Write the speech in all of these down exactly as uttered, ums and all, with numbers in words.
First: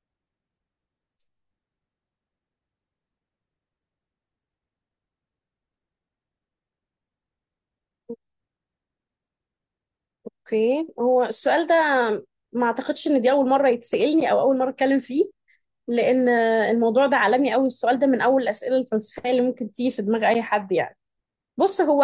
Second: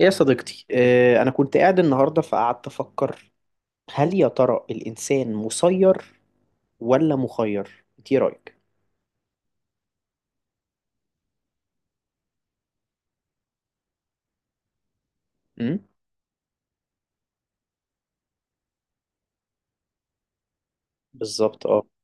يا صديقتي، آه، أنا كنت قاعد النهاردة فقعدت أفكر، هل يا ترى الإنسان مسير ولا مخير؟ إنت إيه رأيك؟ اوكي، هو السؤال ده. ما اعتقدش ان دي اول مره يتسالني او اول مره اتكلم فيه، أمم. لان الموضوع ده عالمي قوي. السؤال ده من اول الاسئله الفلسفيه اللي ممكن تيجي في دماغ اي حد يعني. بالظبط، بص، أه. هو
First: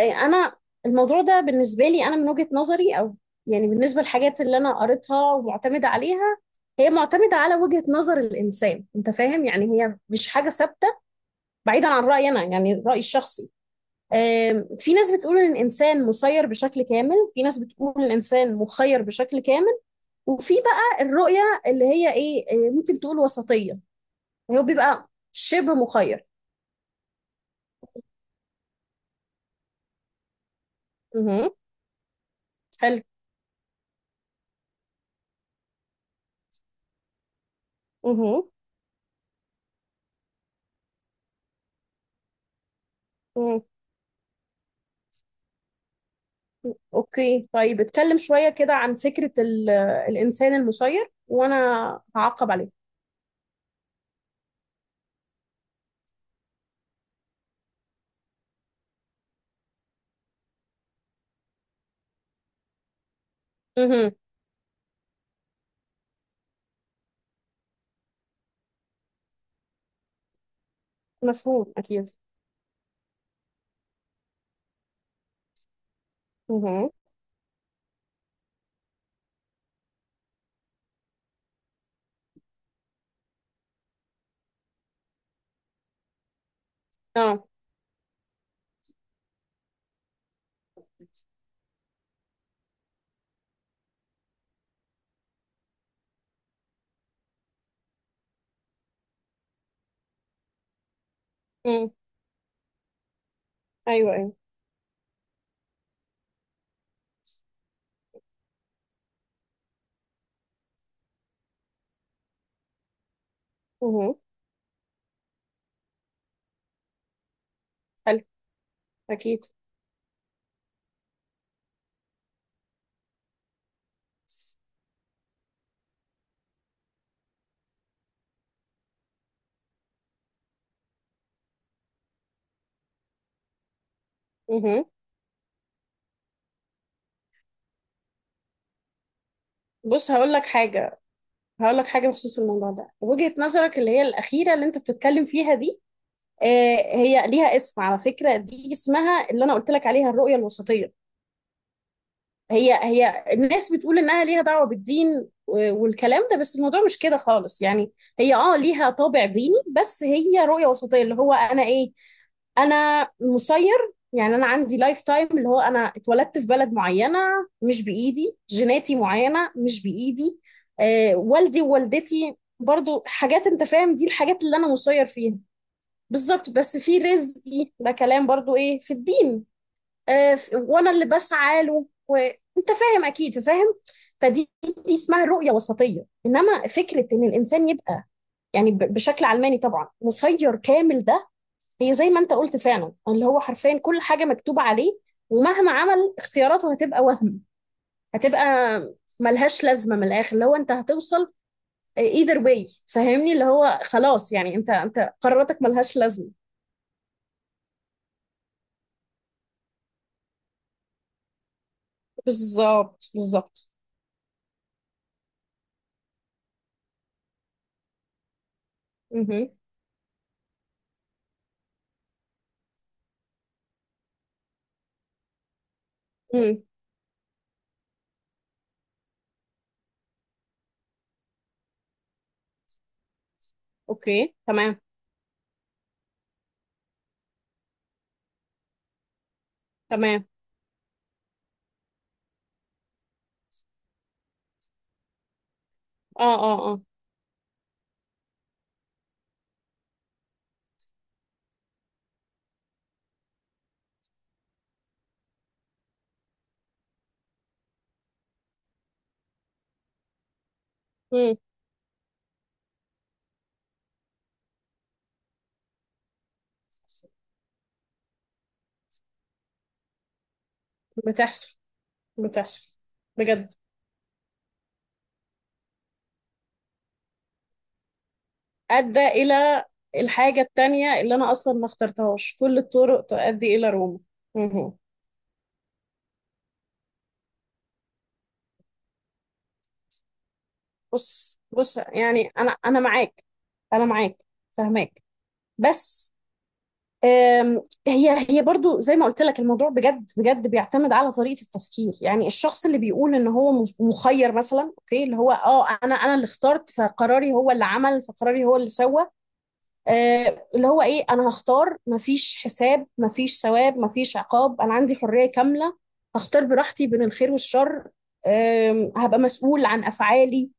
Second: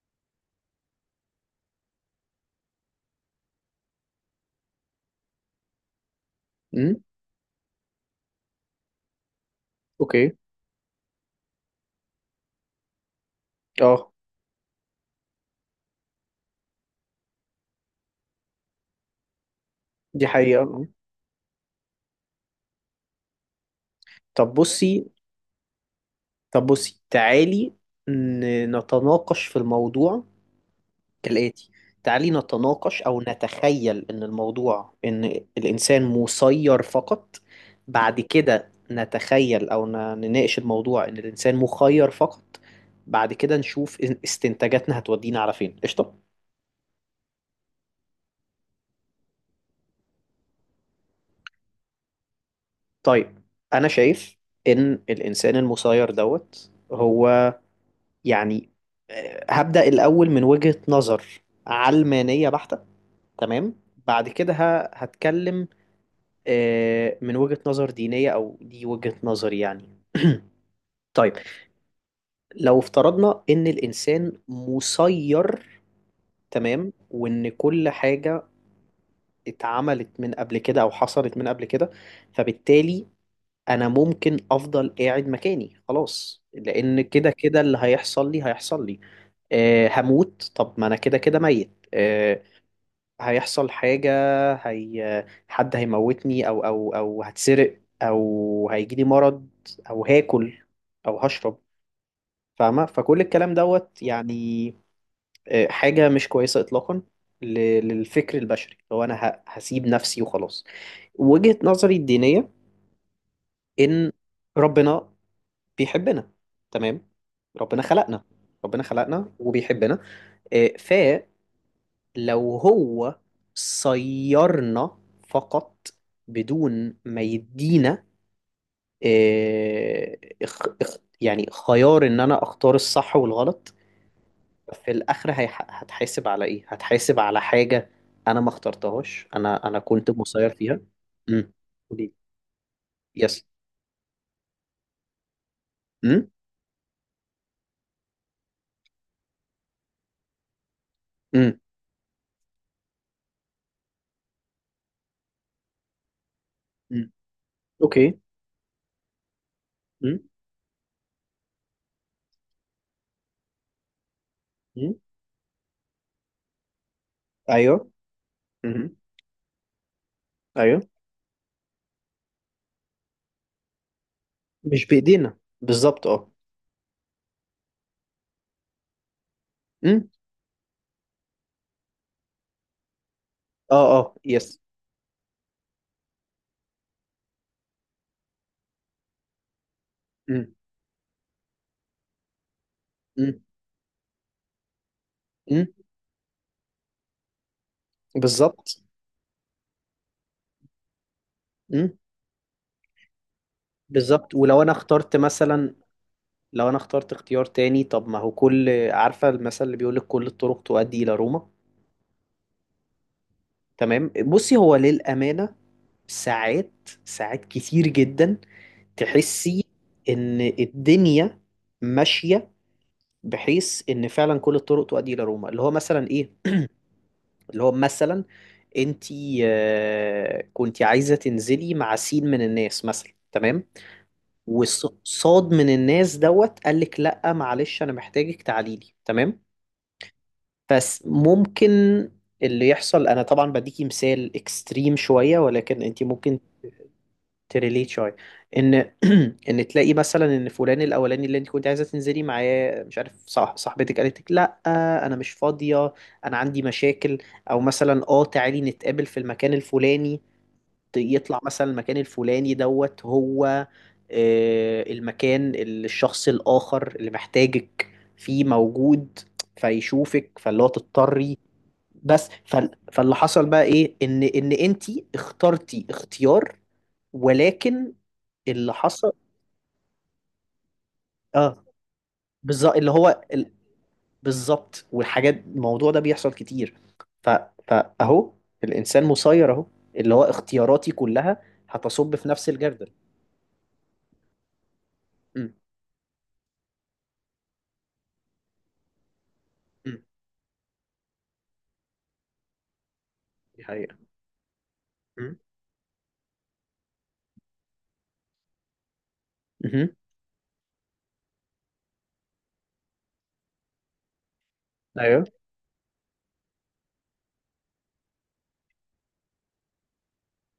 آه، انا الموضوع ده بالنسبه لي انا، من وجهه نظري، او يعني بالنسبه للحاجات اللي انا قريتها ومعتمده عليها، هي أمم. معتمده على وجهه نظر الانسان. انت فاهم؟ يعني هي مش أوكي. حاجه ثابته. بعيدا عن رايي انا، يعني رايي الشخصي، أه. آم، في ناس بتقول ان الانسان مسير بشكل كامل، في ناس بتقول ان الانسان مخير بشكل كامل. دي وفي حقيقة، آه. بقى الرؤية اللي هي ايه، آه، ممكن تقول وسطية. طب هو بيبقى بصي شبه مخير. طب بصي، تعالي ن- نتناقش في الموضوع اها. كالآتي. تعالي نتناقش حلو. أو نتخيل إن الموضوع إن الإنسان مسير فقط، بعد اها. كده نتخيل أو ن- نناقش الموضوع إن الإنسان مخير فقط، بعد كده أمم. نشوف إن- استنتاجاتنا هتودينا على فين. قشطة. اوكي، طيب اتكلم شوية كده عن فكرة ال- الانسان المسير، وانا هعقب عليه. طيب، أنا شايف إن الإنسان المسير دوت هو يعني آه، هبدأ الأول من وجهة نظر علمانية بحتة، تمام. اها. بعد كده ه- هتكلم آه، من وجهة نظر دينية، أو دي وجهة نظري يعني. طيب، مفهوم اكيد. لو افترضنا إن الإنسان مسير، اها. تمام، وإن كل حاجة اتعملت من قبل كده أو حصلت من قبل كده، فبالتالي أنا ممكن أفضل قاعد مكاني خلاص، لأن كده اه. كده اللي هيحصل لي هيحصل لي. آه، هموت، طب ما أنا كده كده ميت. آه، هيحصل حاجة، هي حد هيموتني أو أو أو هتسرق، أو هيجيلي مرض، أو هاكل، أو هشرب. أمم. فاهمة؟ فكل الكلام دوت ايوه ايوه. يعني آه، حاجة مش كويسة إطلاقا ل- للفكر البشري، لو أنا ه- هسيب نفسي وخلاص. وجهة نظري الدينية إن اها. ربنا بيحبنا، تمام. ربنا حلو. خلقنا، ربنا خلقنا اكيد. وبيحبنا. لو هو صيرنا فقط بدون ما يدينا آه، اخ اخ يعني خيار ان انا اختار الصح والغلط، اها. في الاخر هيح- هتحاسب على ايه؟ هتحاسب على حاجة انا ما اخترتهاش، انا انا كنت بص، هقول لك مسير فيها. حاجة امم. هقول لك حاجة قولي. بخصوص الموضوع ده. وجهة يس. نظرك اللي هي الأخيرة اللي أنت بتتكلم فيها دي، امم. آه، هي ليها اسم على فكرة. دي اسمها، اللي أنا قلت لك عليها، الرؤية الوسطية. امم. هي هي الناس بتقول إنها ليها دعوة بالدين و- والكلام ده، بس الموضوع مش أمم. كده خالص يعني. اوكي. هي اه ليها طابع ديني، بس امم. هي رؤية وسطية. اللي هو أنا إيه، انا مسير، يعني انا عندي أمم. لايف تايم. اللي هو انا اتولدت في بلد معينه، مش ايوه. بايدي. امم. جيناتي معينه، مش بايدي. ايوه. آه والدي ووالدتي، برضو حاجات. انت فاهم؟ دي الحاجات اللي انا مش مسير فيها. بايدينا بالظبط، اه. بالظبط. بس في رزقي، ده كلام برضو ايه في الدين. امم. آه ف- وانا اللي بسعى له. وانت فاهم، اكيد فاهم. اه، اه، فدي، يس. دي اسمها رؤيه وسطيه. انما فكره ان الانسان يبقى يعني ب- بشكل علماني طبعا امم. مسير كامل، ده هي زي ما انت قلت فعلا. اللي هو حرفيا كل حاجة مكتوبة عليه، امم. ومهما عمل اختياراته هتبقى وهم. هتبقى بالظبط. ملهاش لازمة. من الآخر اللي هو انت هتوصل امم. either way. فاهمني؟ اللي هو خلاص، بالظبط. يعني ولو انت انا انت اخترت قراراتك مثلا، ملهاش لازمة. لو انا اخترت اختيار تاني، طب ما هو كل، عارفه المثل اللي بيقول لك كل الطرق تؤدي الى روما؟ بالظبط بالظبط. تمام. بصي، هو للامانه ساعات، ساعات كتير جدا امم تحسي ان الدنيا ماشيه بحيث ان فعلا كل الطرق تؤدي الى روما. اللي هو مثلا ايه؟ امم. اللي هو مثلا انتي آه، كنتي عايزه تنزلي مع سين من الناس مثلا، تمام. اوكي تمام وصاد من الناس دوت قال لك لا معلش، انا محتاجك، تعالي لي، تمام. تمام. بس ممكن اللي يحصل، انا طبعا بديكي مثال اكستريم شويه، ولكن انت اه ممكن اه اه. تريليت شويه، ان ان تلاقي مثلا ان فلان الاولاني اللي انت كنت عايزه تنزلي معاه، مش عارف، صح، صاحبتك قالت لك لا، انا مش فاضيه، انا عندي مشاكل، او مثلا اه تعالي نتقابل في المكان الفلاني. امم. يطلع مثلا المكان الفلاني دوت هو آه، المكان اللي الشخص الآخر اللي محتاجك فيه موجود، فيشوفك، فاللي هو تضطري. بتحصل. بس بتحصل فال- فاللي حصل بجد. بقى ايه؟ ان ان انتي اخترتي اختيار، ولكن اللي أدى حصل، إلى الحاجة التانية اللي أنا أصلا اه. ما اخترتهاش. كل بالظبط، اللي الطرق هو ال- تؤدي إلى روما. مهم. بالظبط، والحاجات، الموضوع ده بيحصل كتير. ف... فاهو الانسان مسير اهو، اللي هو اختياراتي بص كلها بص، هتصب في يعني نفس انا انا الجردل. معاك. انا معاك، فهماك. امم. بس آم، هي هي برضو زي ما قلت لك، الموضوع امم. بجد بجد بيعتمد على طريقة التفكير. يعني الشخص اللي بيقول ان هو دي مس- حقيقة. مخير مثلا، اوكي، اللي هو مم. اه انا انا اللي اخترت فقراري، هو اللي عمل فقراري، هو اللي سوى. مهم. آه، اللي هو ايه، انا هختار. مفيش حساب، مفيش ثواب، مفيش عقاب. انا عندي ايوه، حرية كاملة، هختار براحتي بين الخير والشر. آم، هبقى مسؤول عن افعالي.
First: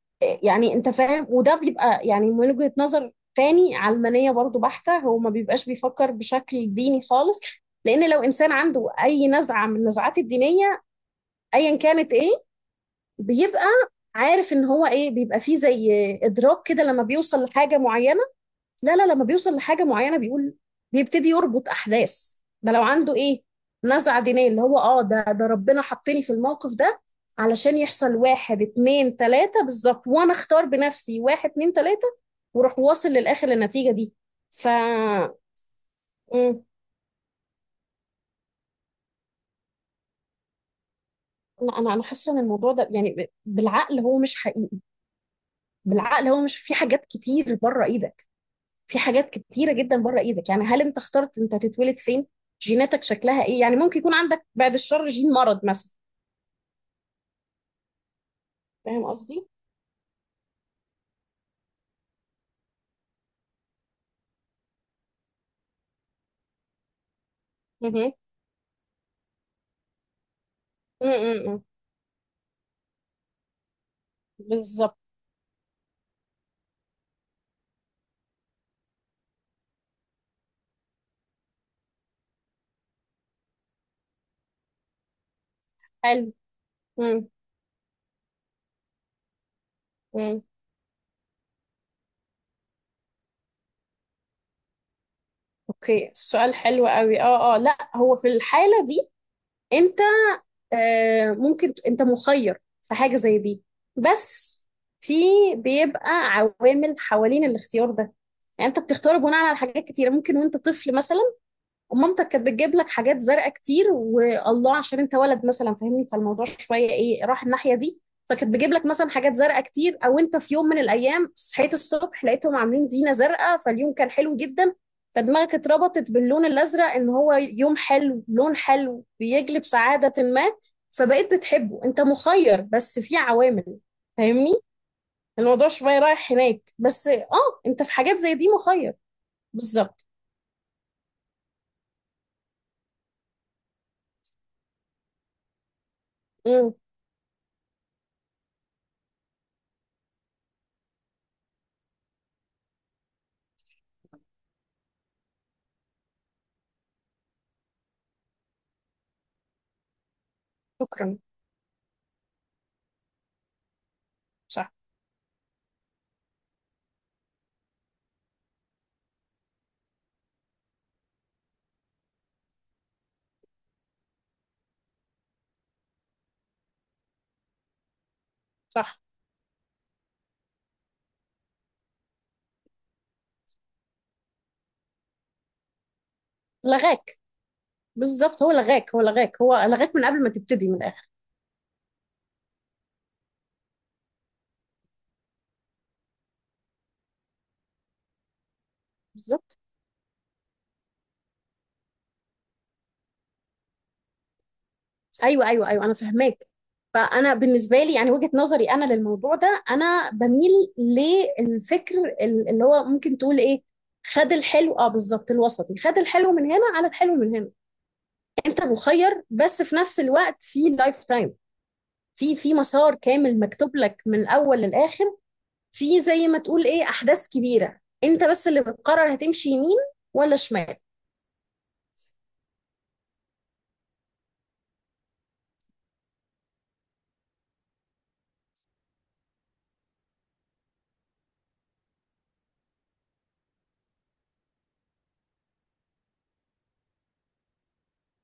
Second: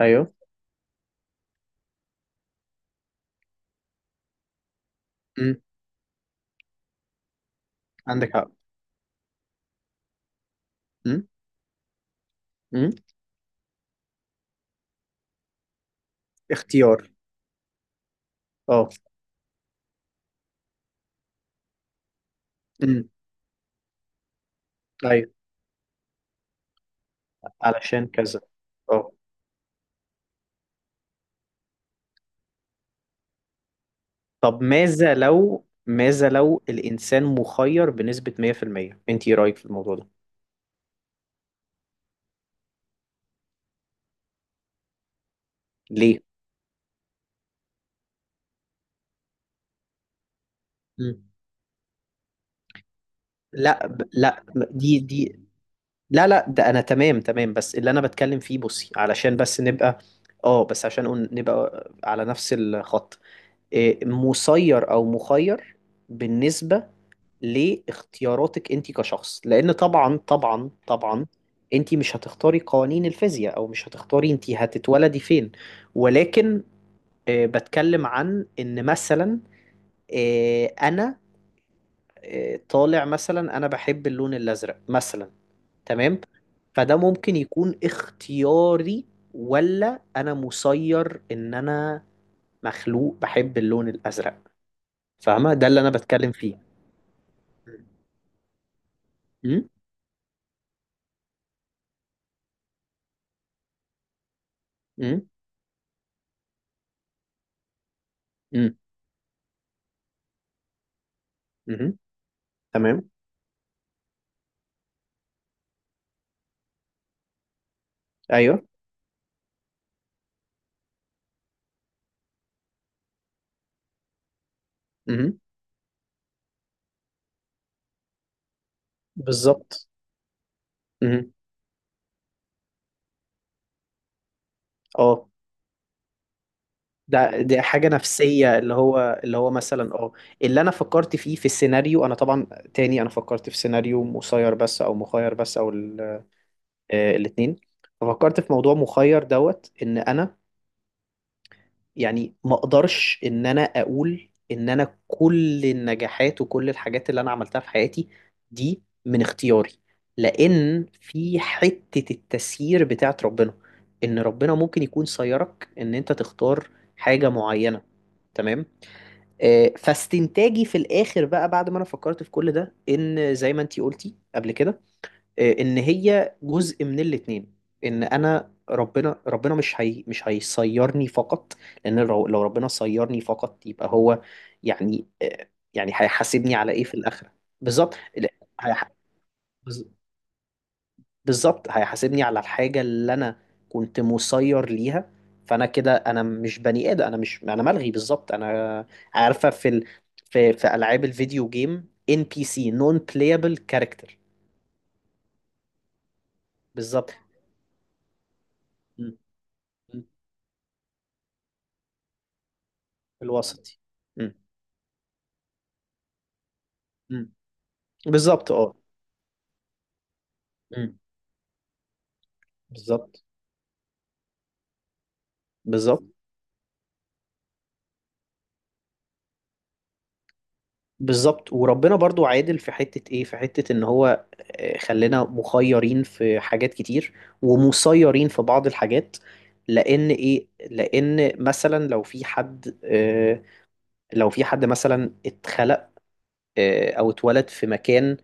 ايوه. يعني انت فاهم. وده بيبقى يعني من وجهة نظر تاني علمانية برضو بحتة. هو ما مم. بيبقاش بيفكر بشكل ديني خالص. لان لو عندك حق. انسان عنده اي نزعة من النزعات الدينية، مم. ايا كانت ايه، مم. بيبقى عارف ان هو ايه، بيبقى فيه زي ادراك كده لما اختيار، بيوصل لحاجة معينة. اه. لا لا، لما بيوصل لحاجة معينة بيقول، بيبتدي يربط أحداث. ده لو مم. عنده إيه نزعة دينية اللي هو آه، ده ايوه، ده ربنا حطني في الموقف ده علشان علشان يحصل كذا، واحد اه. اتنين تلاتة بالظبط، وأنا أختار بنفسي واحد اتنين تلاتة، وأروح واصل للآخر، للنتيجة دي. طب، ف ماذا لو ماذا لو مم. الانسان مخير بنسبة مية في المية، انت ايه رايك في الموضوع ده؟ لا، أنا أنا حاسة إن الموضوع ده يعني ب- بالعقل هو مش حقيقي. ليه؟ بالعقل هو مش، في حاجات كتير بره إيدك. في حاجات كتيرة جدا بره ايدك. يعني هل انت مم. اخترت انت تتولد فين؟ جيناتك شكلها ايه؟ يعني لا ممكن ب... يكون لا عندك بعد ب- دي الشر جين دي مرض مثلا. لا، لا، ده انا تمام تمام، بس اللي انا بتكلم فيه، بصي فاهم علشان قصدي؟ بس نبقى، اه، بس عشان نقول- نبقى على نفس الخط. آه، مسير او مخير بالنسبه مهم. لاختياراتك انت كشخص، لان طبعا طبعا مم، طبعا مم، مم. انت مش هتختاري قوانين الفيزياء، او مش هتختاري انت بالظبط. هتتولدي فين، ولكن آه، بتكلم عن ان مثلا آه، انا آه، طالع مثلا انا بحب اللون الازرق مثلا، تمام. حلو. فده مم، ممكن يكون اختياري، ولا انا مم. مسير ان انا مخلوق بحب اللون الازرق؟ فاهمة ده اللي أنا اوكي، بتكلم السؤال فيه؟ حلو قوي. اه اه. لا، هو في الحالة دي مم. انت آه ممكن ت- انت مخير في حاجة زي دي. بس في، امم. بيبقى عوامل حوالين الاختيار ده. امم. يعني امم. انت بتختار بناء على حاجات كتيرة. ممكن وانت طفل مثلا امم. ومامتك كانت بتجيب لك تمام. حاجات زرقاء كتير، والله عشان انت ولد مثلا. فاهمني؟ فالموضوع شويه ايه، راح الناحيه دي. فكانت ايوه. بتجيب لك مثلا حاجات زرقاء كتير، او انت في يوم من الايام صحيت الصبح لقيتهم عاملين زينه زرقاء، فاليوم كان حلو جدا. امم. فدماغك اتربطت باللون الازرق ان هو يوم حلو، لون حلو بيجلب بالظبط. سعاده ما. امم. فبقيت بتحبه. انت مخير، بس في عوامل. فاهمني؟ اه، الموضوع شويه رايح هناك. بس اه، ده دي انت حاجه في حاجات زي دي نفسيه، اللي مخير. هو اللي هو مثلا، بالظبط. اه، اللي انا فكرت فيه في السيناريو، انا طبعا تاني انا فكرت في سيناريو مسير بس، او مخير بس، او امم. الاثنين، ففكرت في موضوع مخير دوت ان انا يعني ما اقدرش ان انا اقول ان انا كل النجاحات وكل الحاجات اللي انا عملتها في حياتي دي من اختياري، لان شكرا. في حتة التسيير بتاعت ربنا، ان ربنا صح. ممكن يكون سيرك ان انت تختار حاجة معينة، تمام. آه، فاستنتاجي في الاخر بقى بعد ما انا فكرت في كل ده، ان زي ما انتي قلتي قبل كده آه، ان هي جزء من الاتنين، ان انا، صح. ربنا ربنا مش، هي مش هيصيرني فقط، لان لو لو ربنا صيرني فقط، يبقى هو يعني آه، يعني هيحاسبني على ايه في لغاك. الاخره؟ بالظبط، لا. بالظبط، هو هيح- لغاك، هو لغاك، هو بز- لغاك من قبل ما تبتدي. من الاخر بالظبط، هيحاسبني على الحاجه اللي انا كنت مسير ليها، فانا كده انا مش بني ادم، انا مش، انا ملغي بالظبط، انا عارفه بالظبط. في ال... في في العاب الفيديو جيم ان بي سي، نون بلايبل كاركتر. ايوه ايوه ايوه، انا فهماك. بالظبط، فانا بالنسبه لي، يعني وجهه نظري انا للموضوع ده، انا بميل للفكر ال- اللي هو ممكن تقول ايه، الوسطي. خد مم. الحلو. اه بالظبط، الوسطي. خد الحلو من هنا على الحلو مم. من هنا. بالظبط، انت اه. مخير، بس في نفس الوقت في مم. لايف تايم. في في مسار بالظبط، كامل مكتوب لك من الاول للاخر. في بالظبط، زي ما تقول ايه، احداث كبيره انت بس اللي بتقرر هتمشي يمين ولا شمال. بالظبط، وربنا برضو عادل في حتة ايه، في حتة ان هو آه، خلينا مخيرين في حاجات كتير ومسيرين في بعض الحاجات، لان ايه، لان مثلا لو في حد آه، لو في حد مثلا اتخلق آه، او اتولد في مكان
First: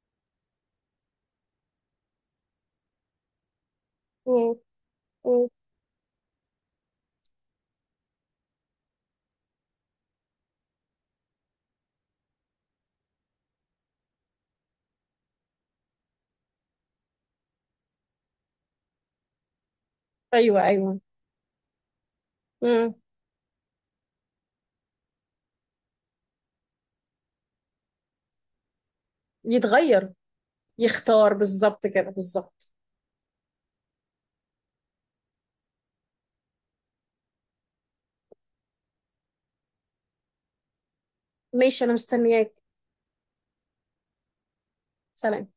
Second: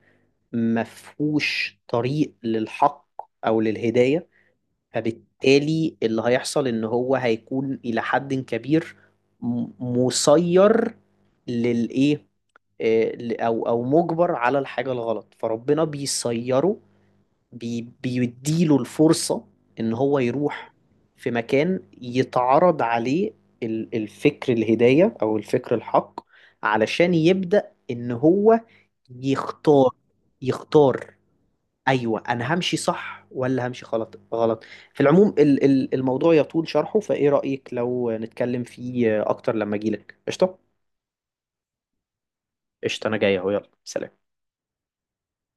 مفهوش طريق للحق او للهداية، مم. فبالتالي اللي هيحصل ان هو هيكون الى حد كبير م- مسير للايه، آه، ل- او او مجبر على الحاجه الغلط، فربنا بيسيره، بي بيديله الفرصه ان هو ايوه يروح ايوه. في مكان يتعرض امم. عليه ال- الفكر، الهدايه او الفكر الحق، علشان يبدا ان هو يختار، يتغير. يختار. يختار بالظبط كده، ايوه، انا بالظبط. همشي صح ولا همشي غلط غلط. في العموم ال- ال- الموضوع يطول شرحه، فايه رأيك لو نتكلم فيه اكتر لما اجيلك؟ قشطة. ماشي، انا مستنياك. قشطة، انا جاي اهو، يلا سلام. سلام.